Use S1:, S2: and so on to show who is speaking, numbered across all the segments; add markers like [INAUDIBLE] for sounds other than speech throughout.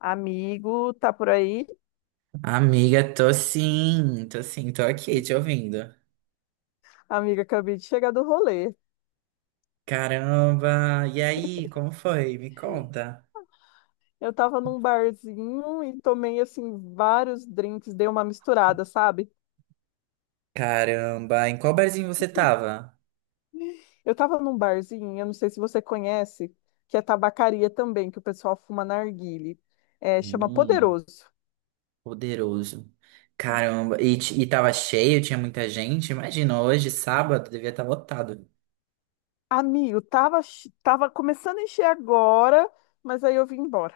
S1: Amigo, tá por aí?
S2: Amiga, tô sim, tô sim, tô aqui te ouvindo.
S1: Amiga, acabei de chegar do rolê.
S2: Caramba, e aí, como foi? Me conta.
S1: Eu tava num barzinho e tomei, assim, vários drinks, dei uma misturada, sabe?
S2: Caramba, em qual barzinho você tava?
S1: Eu tava num barzinho, eu não sei se você conhece, que é tabacaria também, que o pessoal fuma narguile. É, chama
S2: Hum,
S1: Poderoso.
S2: poderoso. Caramba, e tava cheio, tinha muita gente? Imagina, hoje, sábado, devia estar lotado.
S1: Amigo, tava começando a encher agora, mas aí eu vim embora.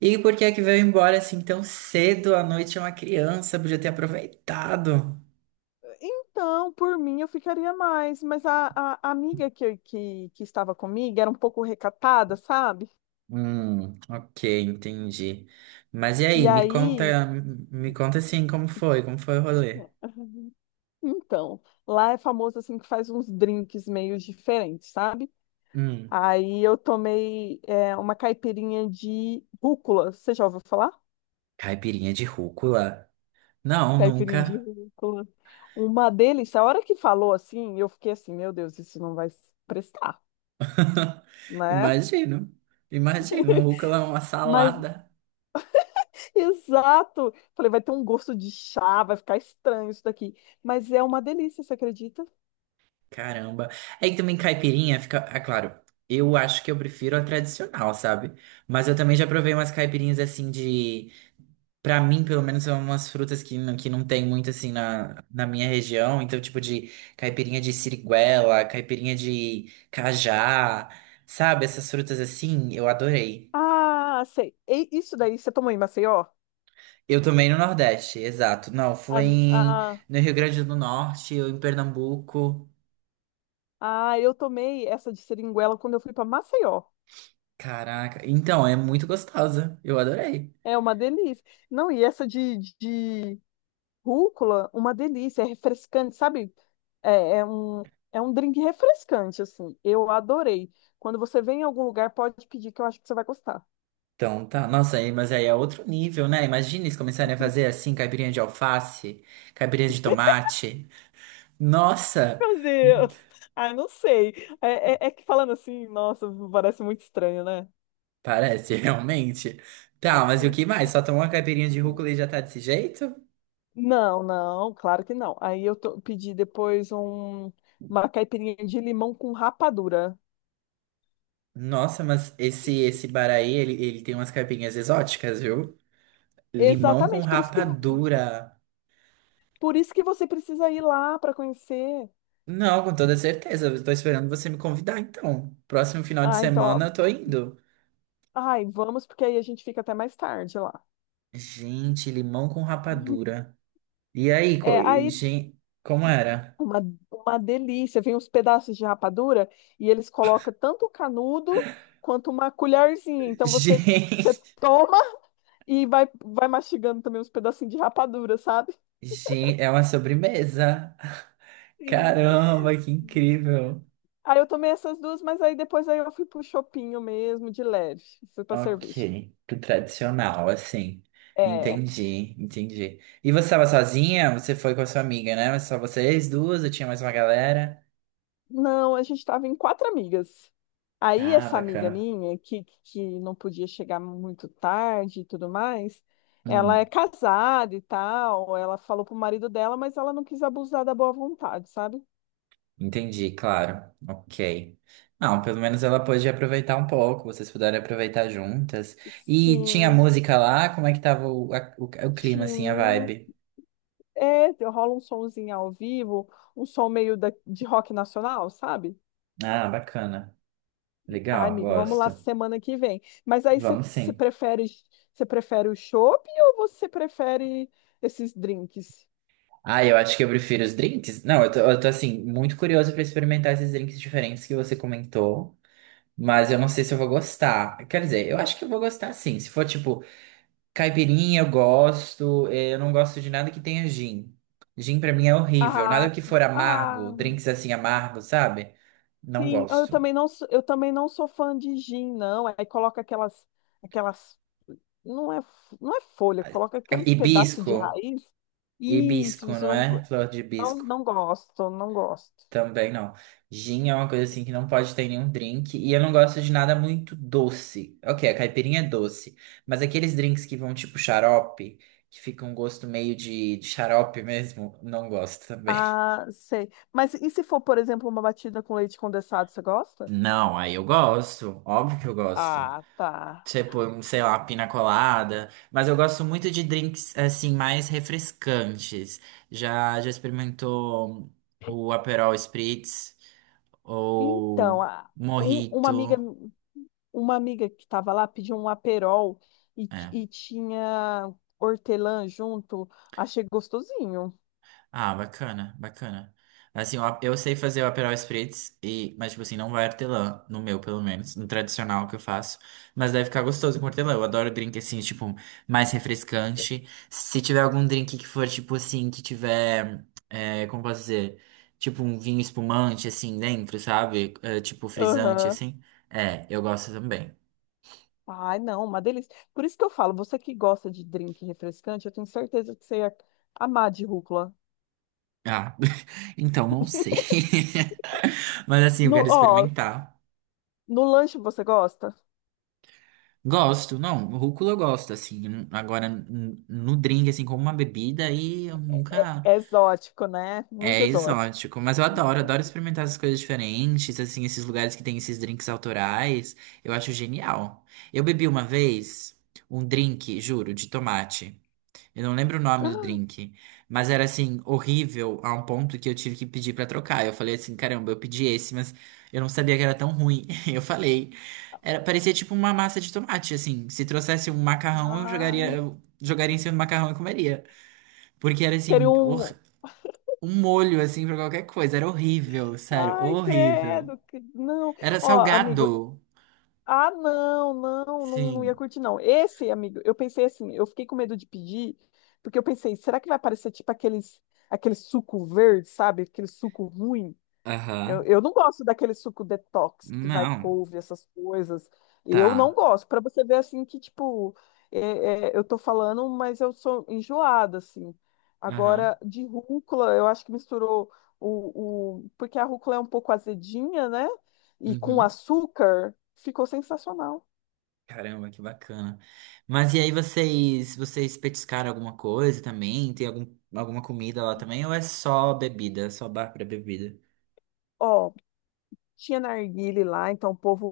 S2: E por que é que veio embora assim tão cedo? À noite é uma criança, podia ter aproveitado.
S1: Então, por mim, eu ficaria mais, mas a amiga que estava comigo era um pouco recatada, sabe?
S2: Ok, entendi. Mas e aí,
S1: E aí.
S2: me conta assim como foi, o rolê?
S1: Então, lá é famoso assim que faz uns drinks meio diferentes, sabe?
S2: Hum,
S1: Aí eu tomei uma caipirinha de rúcula. Você já ouviu falar?
S2: caipirinha de rúcula? Não,
S1: Caipirinha de
S2: nunca.
S1: rúcula. Uma delícia. A hora que falou assim, eu fiquei assim, meu Deus, isso não vai prestar,
S2: [LAUGHS]
S1: né?
S2: Imagino. Imagino, um rúcula é uma
S1: Mas, [LAUGHS]
S2: salada.
S1: exato. Falei, vai ter um gosto de chá, vai ficar estranho isso daqui. Mas é uma delícia, você acredita?
S2: Caramba. Aí também caipirinha fica. Ah, claro, eu acho que eu prefiro a tradicional, sabe? Mas eu também já provei umas caipirinhas assim de. Pra mim, pelo menos, são umas frutas que não, tem muito assim na, minha região. Então, tipo de caipirinha de siriguela, caipirinha de cajá, sabe? Essas frutas assim, eu adorei.
S1: Ah, sei. E isso daí você tomou em Maceió?
S2: Eu também no Nordeste, exato. Não, foi
S1: Ah.
S2: no Rio Grande do Norte ou em Pernambuco.
S1: Ah, eu tomei essa de seringuela quando eu fui para Maceió.
S2: Caraca. Então, é muito gostosa. Eu adorei.
S1: É uma delícia. Não, e essa de rúcula, uma delícia, é refrescante, sabe? É, é um, é um drink refrescante, assim. Eu adorei. Quando você vem em algum lugar, pode pedir, que eu acho que você vai gostar.
S2: Então, tá. Nossa, aí, mas aí é outro nível, né? Imagina eles começarem a fazer assim, caipirinha de alface, caipirinha de tomate. Nossa,
S1: Meu Deus! Ah, não sei. É que falando assim, nossa, parece muito estranho, né?
S2: parece [LAUGHS] realmente. Tá, mas e o que mais? Só tomar uma caipirinha de rúcula e já tá desse jeito?
S1: Não, não, claro que não. Aí eu pedi depois uma caipirinha de limão com rapadura.
S2: Nossa, mas esse bar aí, ele tem umas caipirinhas exóticas, viu? Limão com
S1: Exatamente, por isso que,
S2: rapadura.
S1: por isso que você precisa ir lá para conhecer.
S2: Não, com toda certeza. Eu tô esperando você me convidar, então. Próximo final de
S1: Ah, então,
S2: semana
S1: ó,
S2: eu tô indo.
S1: ai, vamos, porque aí a gente fica até mais tarde lá.
S2: Gente, limão com
S1: Uhum.
S2: rapadura. E aí,
S1: É, aí
S2: gente, como era?
S1: uma, uma delícia, vem uns pedaços de rapadura e eles colocam tanto o canudo quanto uma colherzinha. Então
S2: [LAUGHS]
S1: você
S2: Gente,
S1: toma e vai mastigando também uns pedacinhos de rapadura, sabe?
S2: gente, é uma sobremesa.
S1: Sim.
S2: Caramba, que incrível.
S1: Aí eu tomei essas duas, mas aí depois aí eu fui pro chopinho mesmo, de leve, fui pra cerveja.
S2: Ok, que tradicional, assim.
S1: É.
S2: Entendi, entendi. E você estava sozinha? Você foi com a sua amiga, né? Só vocês duas? Ou tinha mais uma galera?
S1: Não, a gente estava em quatro amigas. Aí
S2: Ah,
S1: essa amiga
S2: bacana.
S1: minha, que não podia chegar muito tarde e tudo mais, ela
S2: Hum.
S1: é casada e tal, ela falou pro marido dela, mas ela não quis abusar da boa vontade, sabe?
S2: Entendi, claro. Ok. Não, pelo menos ela pôde aproveitar um pouco, vocês puderam aproveitar juntas. E tinha
S1: Sim,
S2: música lá, como é que tava o clima, assim, a
S1: sim.
S2: vibe?
S1: É, rola um somzinho ao vivo, um som meio de rock nacional, sabe?
S2: Ah, bacana.
S1: Ai,
S2: Legal,
S1: amigo, vamos lá
S2: gosto.
S1: semana que vem. Mas aí você
S2: Vamos
S1: você
S2: sim.
S1: prefere o chopp ou você prefere esses drinks?
S2: Ah, eu acho que eu prefiro os drinks. Não, eu tô assim, muito curioso pra experimentar esses drinks diferentes que você comentou, mas eu não sei se eu vou gostar. Quer dizer, eu acho que eu vou gostar sim. Se for tipo caipirinha eu gosto, eu não gosto de nada que tenha gin. Gin pra mim é horrível, nada
S1: Ah,
S2: que
S1: tá.
S2: for amargo,
S1: Ah,
S2: drinks assim amargos, sabe? Não
S1: sim. Ah, eu
S2: gosto.
S1: também não, sou fã de gin, não. Aí coloca aquelas, não é, não é folha, coloca aqueles pedaços de
S2: Hibisco,
S1: raiz. Isso,
S2: hibisco,
S1: isso eu
S2: não
S1: não,
S2: é? Flor de
S1: não,
S2: hibisco,
S1: não gosto, não gosto.
S2: também não. Gin é uma coisa assim que não pode ter em nenhum drink, e eu não gosto de nada muito doce. Ok, a caipirinha é doce, mas aqueles drinks que vão tipo xarope, que fica um gosto meio de xarope mesmo, não gosto também.
S1: Ah, sei. Mas e se for, por exemplo, uma batida com leite condensado, você gosta?
S2: Não, aí eu gosto, óbvio que eu gosto.
S1: Ah, tá.
S2: Tipo, sei lá, pina colada. Mas eu gosto muito de drinks, assim, mais refrescantes. Já, já experimentou o Aperol Spritz
S1: Então,
S2: ou
S1: um- uma amiga,
S2: Mojito?
S1: uma amiga que estava lá pediu um aperol e, ti-
S2: É.
S1: e tinha hortelã junto. Achei gostosinho.
S2: Ah, bacana, bacana. Assim, eu sei fazer o Aperol Spritz, e, mas, tipo assim, não vai hortelã, no meu, pelo menos, no tradicional que eu faço. Mas deve ficar gostoso com hortelã. Eu adoro drink, assim, tipo, mais refrescante. Se tiver algum drink que for, tipo assim, que tiver, é, como posso dizer, tipo um vinho espumante, assim, dentro, sabe? É, tipo frisante,
S1: Aham.
S2: assim. É, eu gosto também.
S1: Ai, não, uma delícia. Por isso que eu falo, você que gosta de drink refrescante, eu tenho certeza que você ia amar de rúcula.
S2: Ah, [LAUGHS] então não sei. [LAUGHS] Mas, assim, eu
S1: No,
S2: quero
S1: ó,
S2: experimentar.
S1: no lanche você gosta?
S2: Gosto, não, rúcula eu gosto, assim, agora no drink, assim, como uma bebida, aí eu
S1: É,
S2: nunca...
S1: é exótico, né?
S2: É
S1: Muito exótico.
S2: exótico, mas eu adoro, adoro experimentar essas coisas diferentes, assim, esses lugares que tem esses drinks autorais, eu acho genial. Eu bebi uma vez um drink, juro, de tomate. Eu não lembro o nome do
S1: [GASPS]
S2: drink, mas era assim, horrível a um ponto que eu tive que pedir pra trocar. Eu falei assim, caramba, eu pedi esse, mas eu não sabia que era tão ruim. [LAUGHS] Eu falei, era, parecia tipo uma massa de tomate, assim. Se trouxesse um macarrão,
S1: Ai,
S2: eu jogaria em cima do macarrão e comeria. Porque era
S1: queria
S2: assim,
S1: um.
S2: um molho assim pra qualquer coisa, era horrível, sério,
S1: Ai,
S2: horrível.
S1: credo. Não.
S2: Era
S1: Ó, amigo,
S2: salgado.
S1: ah, não, não, não, não ia
S2: Sim.
S1: curtir, não. Esse, amigo, eu pensei assim, eu fiquei com medo de pedir, porque eu pensei, será que vai parecer tipo aqueles, aquele suco verde, sabe? Aquele suco ruim. Eu,
S2: Aham.
S1: eu não gosto daquele suco detox que vai
S2: Não.
S1: couve, essas coisas.
S2: Tá.
S1: Eu não gosto. Para você ver assim que, tipo, eu tô falando, mas eu sou enjoada, assim.
S2: Aham.
S1: Agora, de rúcula, eu acho que misturou Porque a rúcula é um pouco azedinha, né? E com
S2: Uhum.
S1: açúcar, ficou sensacional.
S2: Caramba, que bacana. Mas e aí vocês petiscaram alguma coisa também? Tem algum, alguma comida lá também? Ou é só bebida, é só bar para bebida?
S1: Ó, tinha narguile lá, então o povo,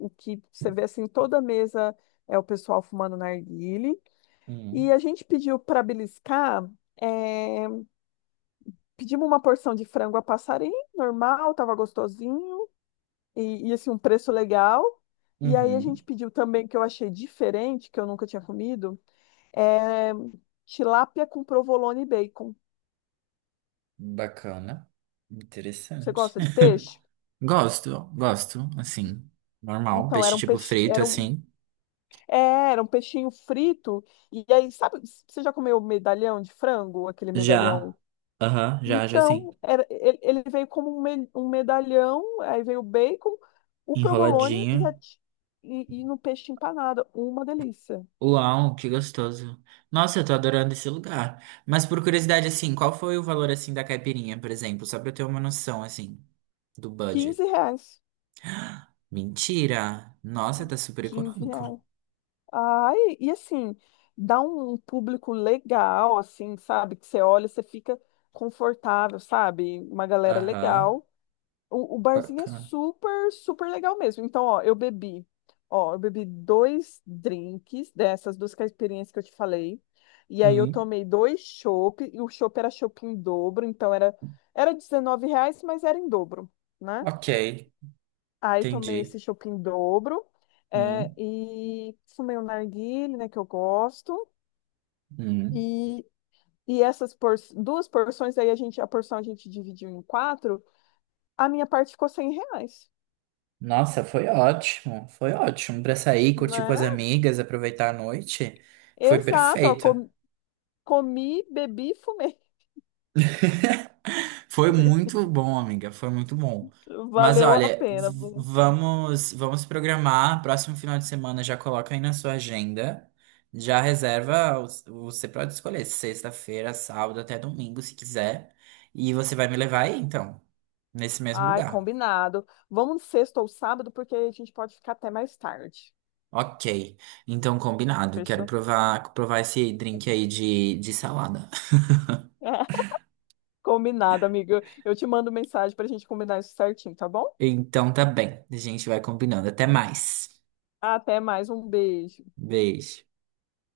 S1: o que você vê assim, toda mesa é o pessoal fumando narguile. E
S2: Hum,
S1: a gente pediu para beliscar. é, Pedimos uma porção de frango a passarim, normal, tava gostosinho, e assim, um preço legal. E aí a
S2: uhum,
S1: gente pediu também, que eu achei diferente, que eu nunca tinha comido, é tilápia com provolone e bacon.
S2: bacana.
S1: Você
S2: Interessante.
S1: gosta de
S2: [LAUGHS]
S1: peixe?
S2: Gosto, gosto, assim, normal.
S1: Então, era
S2: Peixe
S1: um
S2: tipo
S1: peixe,
S2: frito,
S1: era um,
S2: assim.
S1: é, era um peixinho frito. E aí, sabe, você já comeu medalhão de frango? Aquele
S2: Já.
S1: medalhão.
S2: Aham, já, já sim.
S1: Então, ele veio como um medalhão, aí veio o bacon, o provolone e, a
S2: Enroladinho.
S1: ti- e, e no peixe empanado. Uma delícia.
S2: Uau, que gostoso. Nossa, eu tô adorando esse lugar. Mas por curiosidade, assim, qual foi o valor, assim, da caipirinha, por exemplo? Só pra eu ter uma noção, assim, do budget.
S1: 15 reais.
S2: Mentira! Nossa, tá super
S1: quinze
S2: econômico.
S1: reais. Ai, e assim, dá um público legal, assim, sabe? Que você olha, você fica confortável, sabe? Uma galera
S2: Aham,
S1: legal. O barzinho é
S2: bacana.
S1: super, super legal mesmo. Então, ó, eu bebi dois drinks dessas duas caipirinhas que eu te falei. E aí eu
S2: Hum,
S1: tomei dois chopp, e o chopp era chopp em dobro, então era 19 reais, mas era em dobro, né?
S2: ok,
S1: Aí tomei esse
S2: entendi.
S1: chopp em dobro,
S2: Hum,
S1: e fumei um narguilé, né, que eu gosto.
S2: hum.
S1: E, e essas duas porções, aí a porção a gente dividiu em quatro, a minha parte ficou 100 reais,
S2: Nossa, foi ótimo. Foi ótimo pra sair, curtir com as
S1: né?
S2: amigas, aproveitar a noite. Foi
S1: Exato, ó,
S2: perfeito.
S1: comi, bebi e fumei.
S2: [LAUGHS] Foi muito bom, amiga, foi muito bom.
S1: [LAUGHS]
S2: Mas
S1: Valeu a
S2: olha,
S1: pena,
S2: v-
S1: viu?
S2: vamos vamos programar, próximo final de semana já coloca aí na sua agenda, já reserva, você pode escolher sexta-feira, sábado até domingo, se quiser, e você vai me levar aí então, nesse mesmo
S1: Ai,
S2: lugar.
S1: combinado. Vamos sexta ou sábado, porque a gente pode ficar até mais tarde.
S2: Ok, então combinado, quero
S1: Fechou?
S2: provar esse drink aí de salada. [LAUGHS]
S1: [LAUGHS] Combinado, amiga. Eu te mando mensagem para a gente combinar isso certinho, tá bom?
S2: Então tá bem, a gente vai combinando, até mais.
S1: Até mais, um beijo.
S2: Beijo.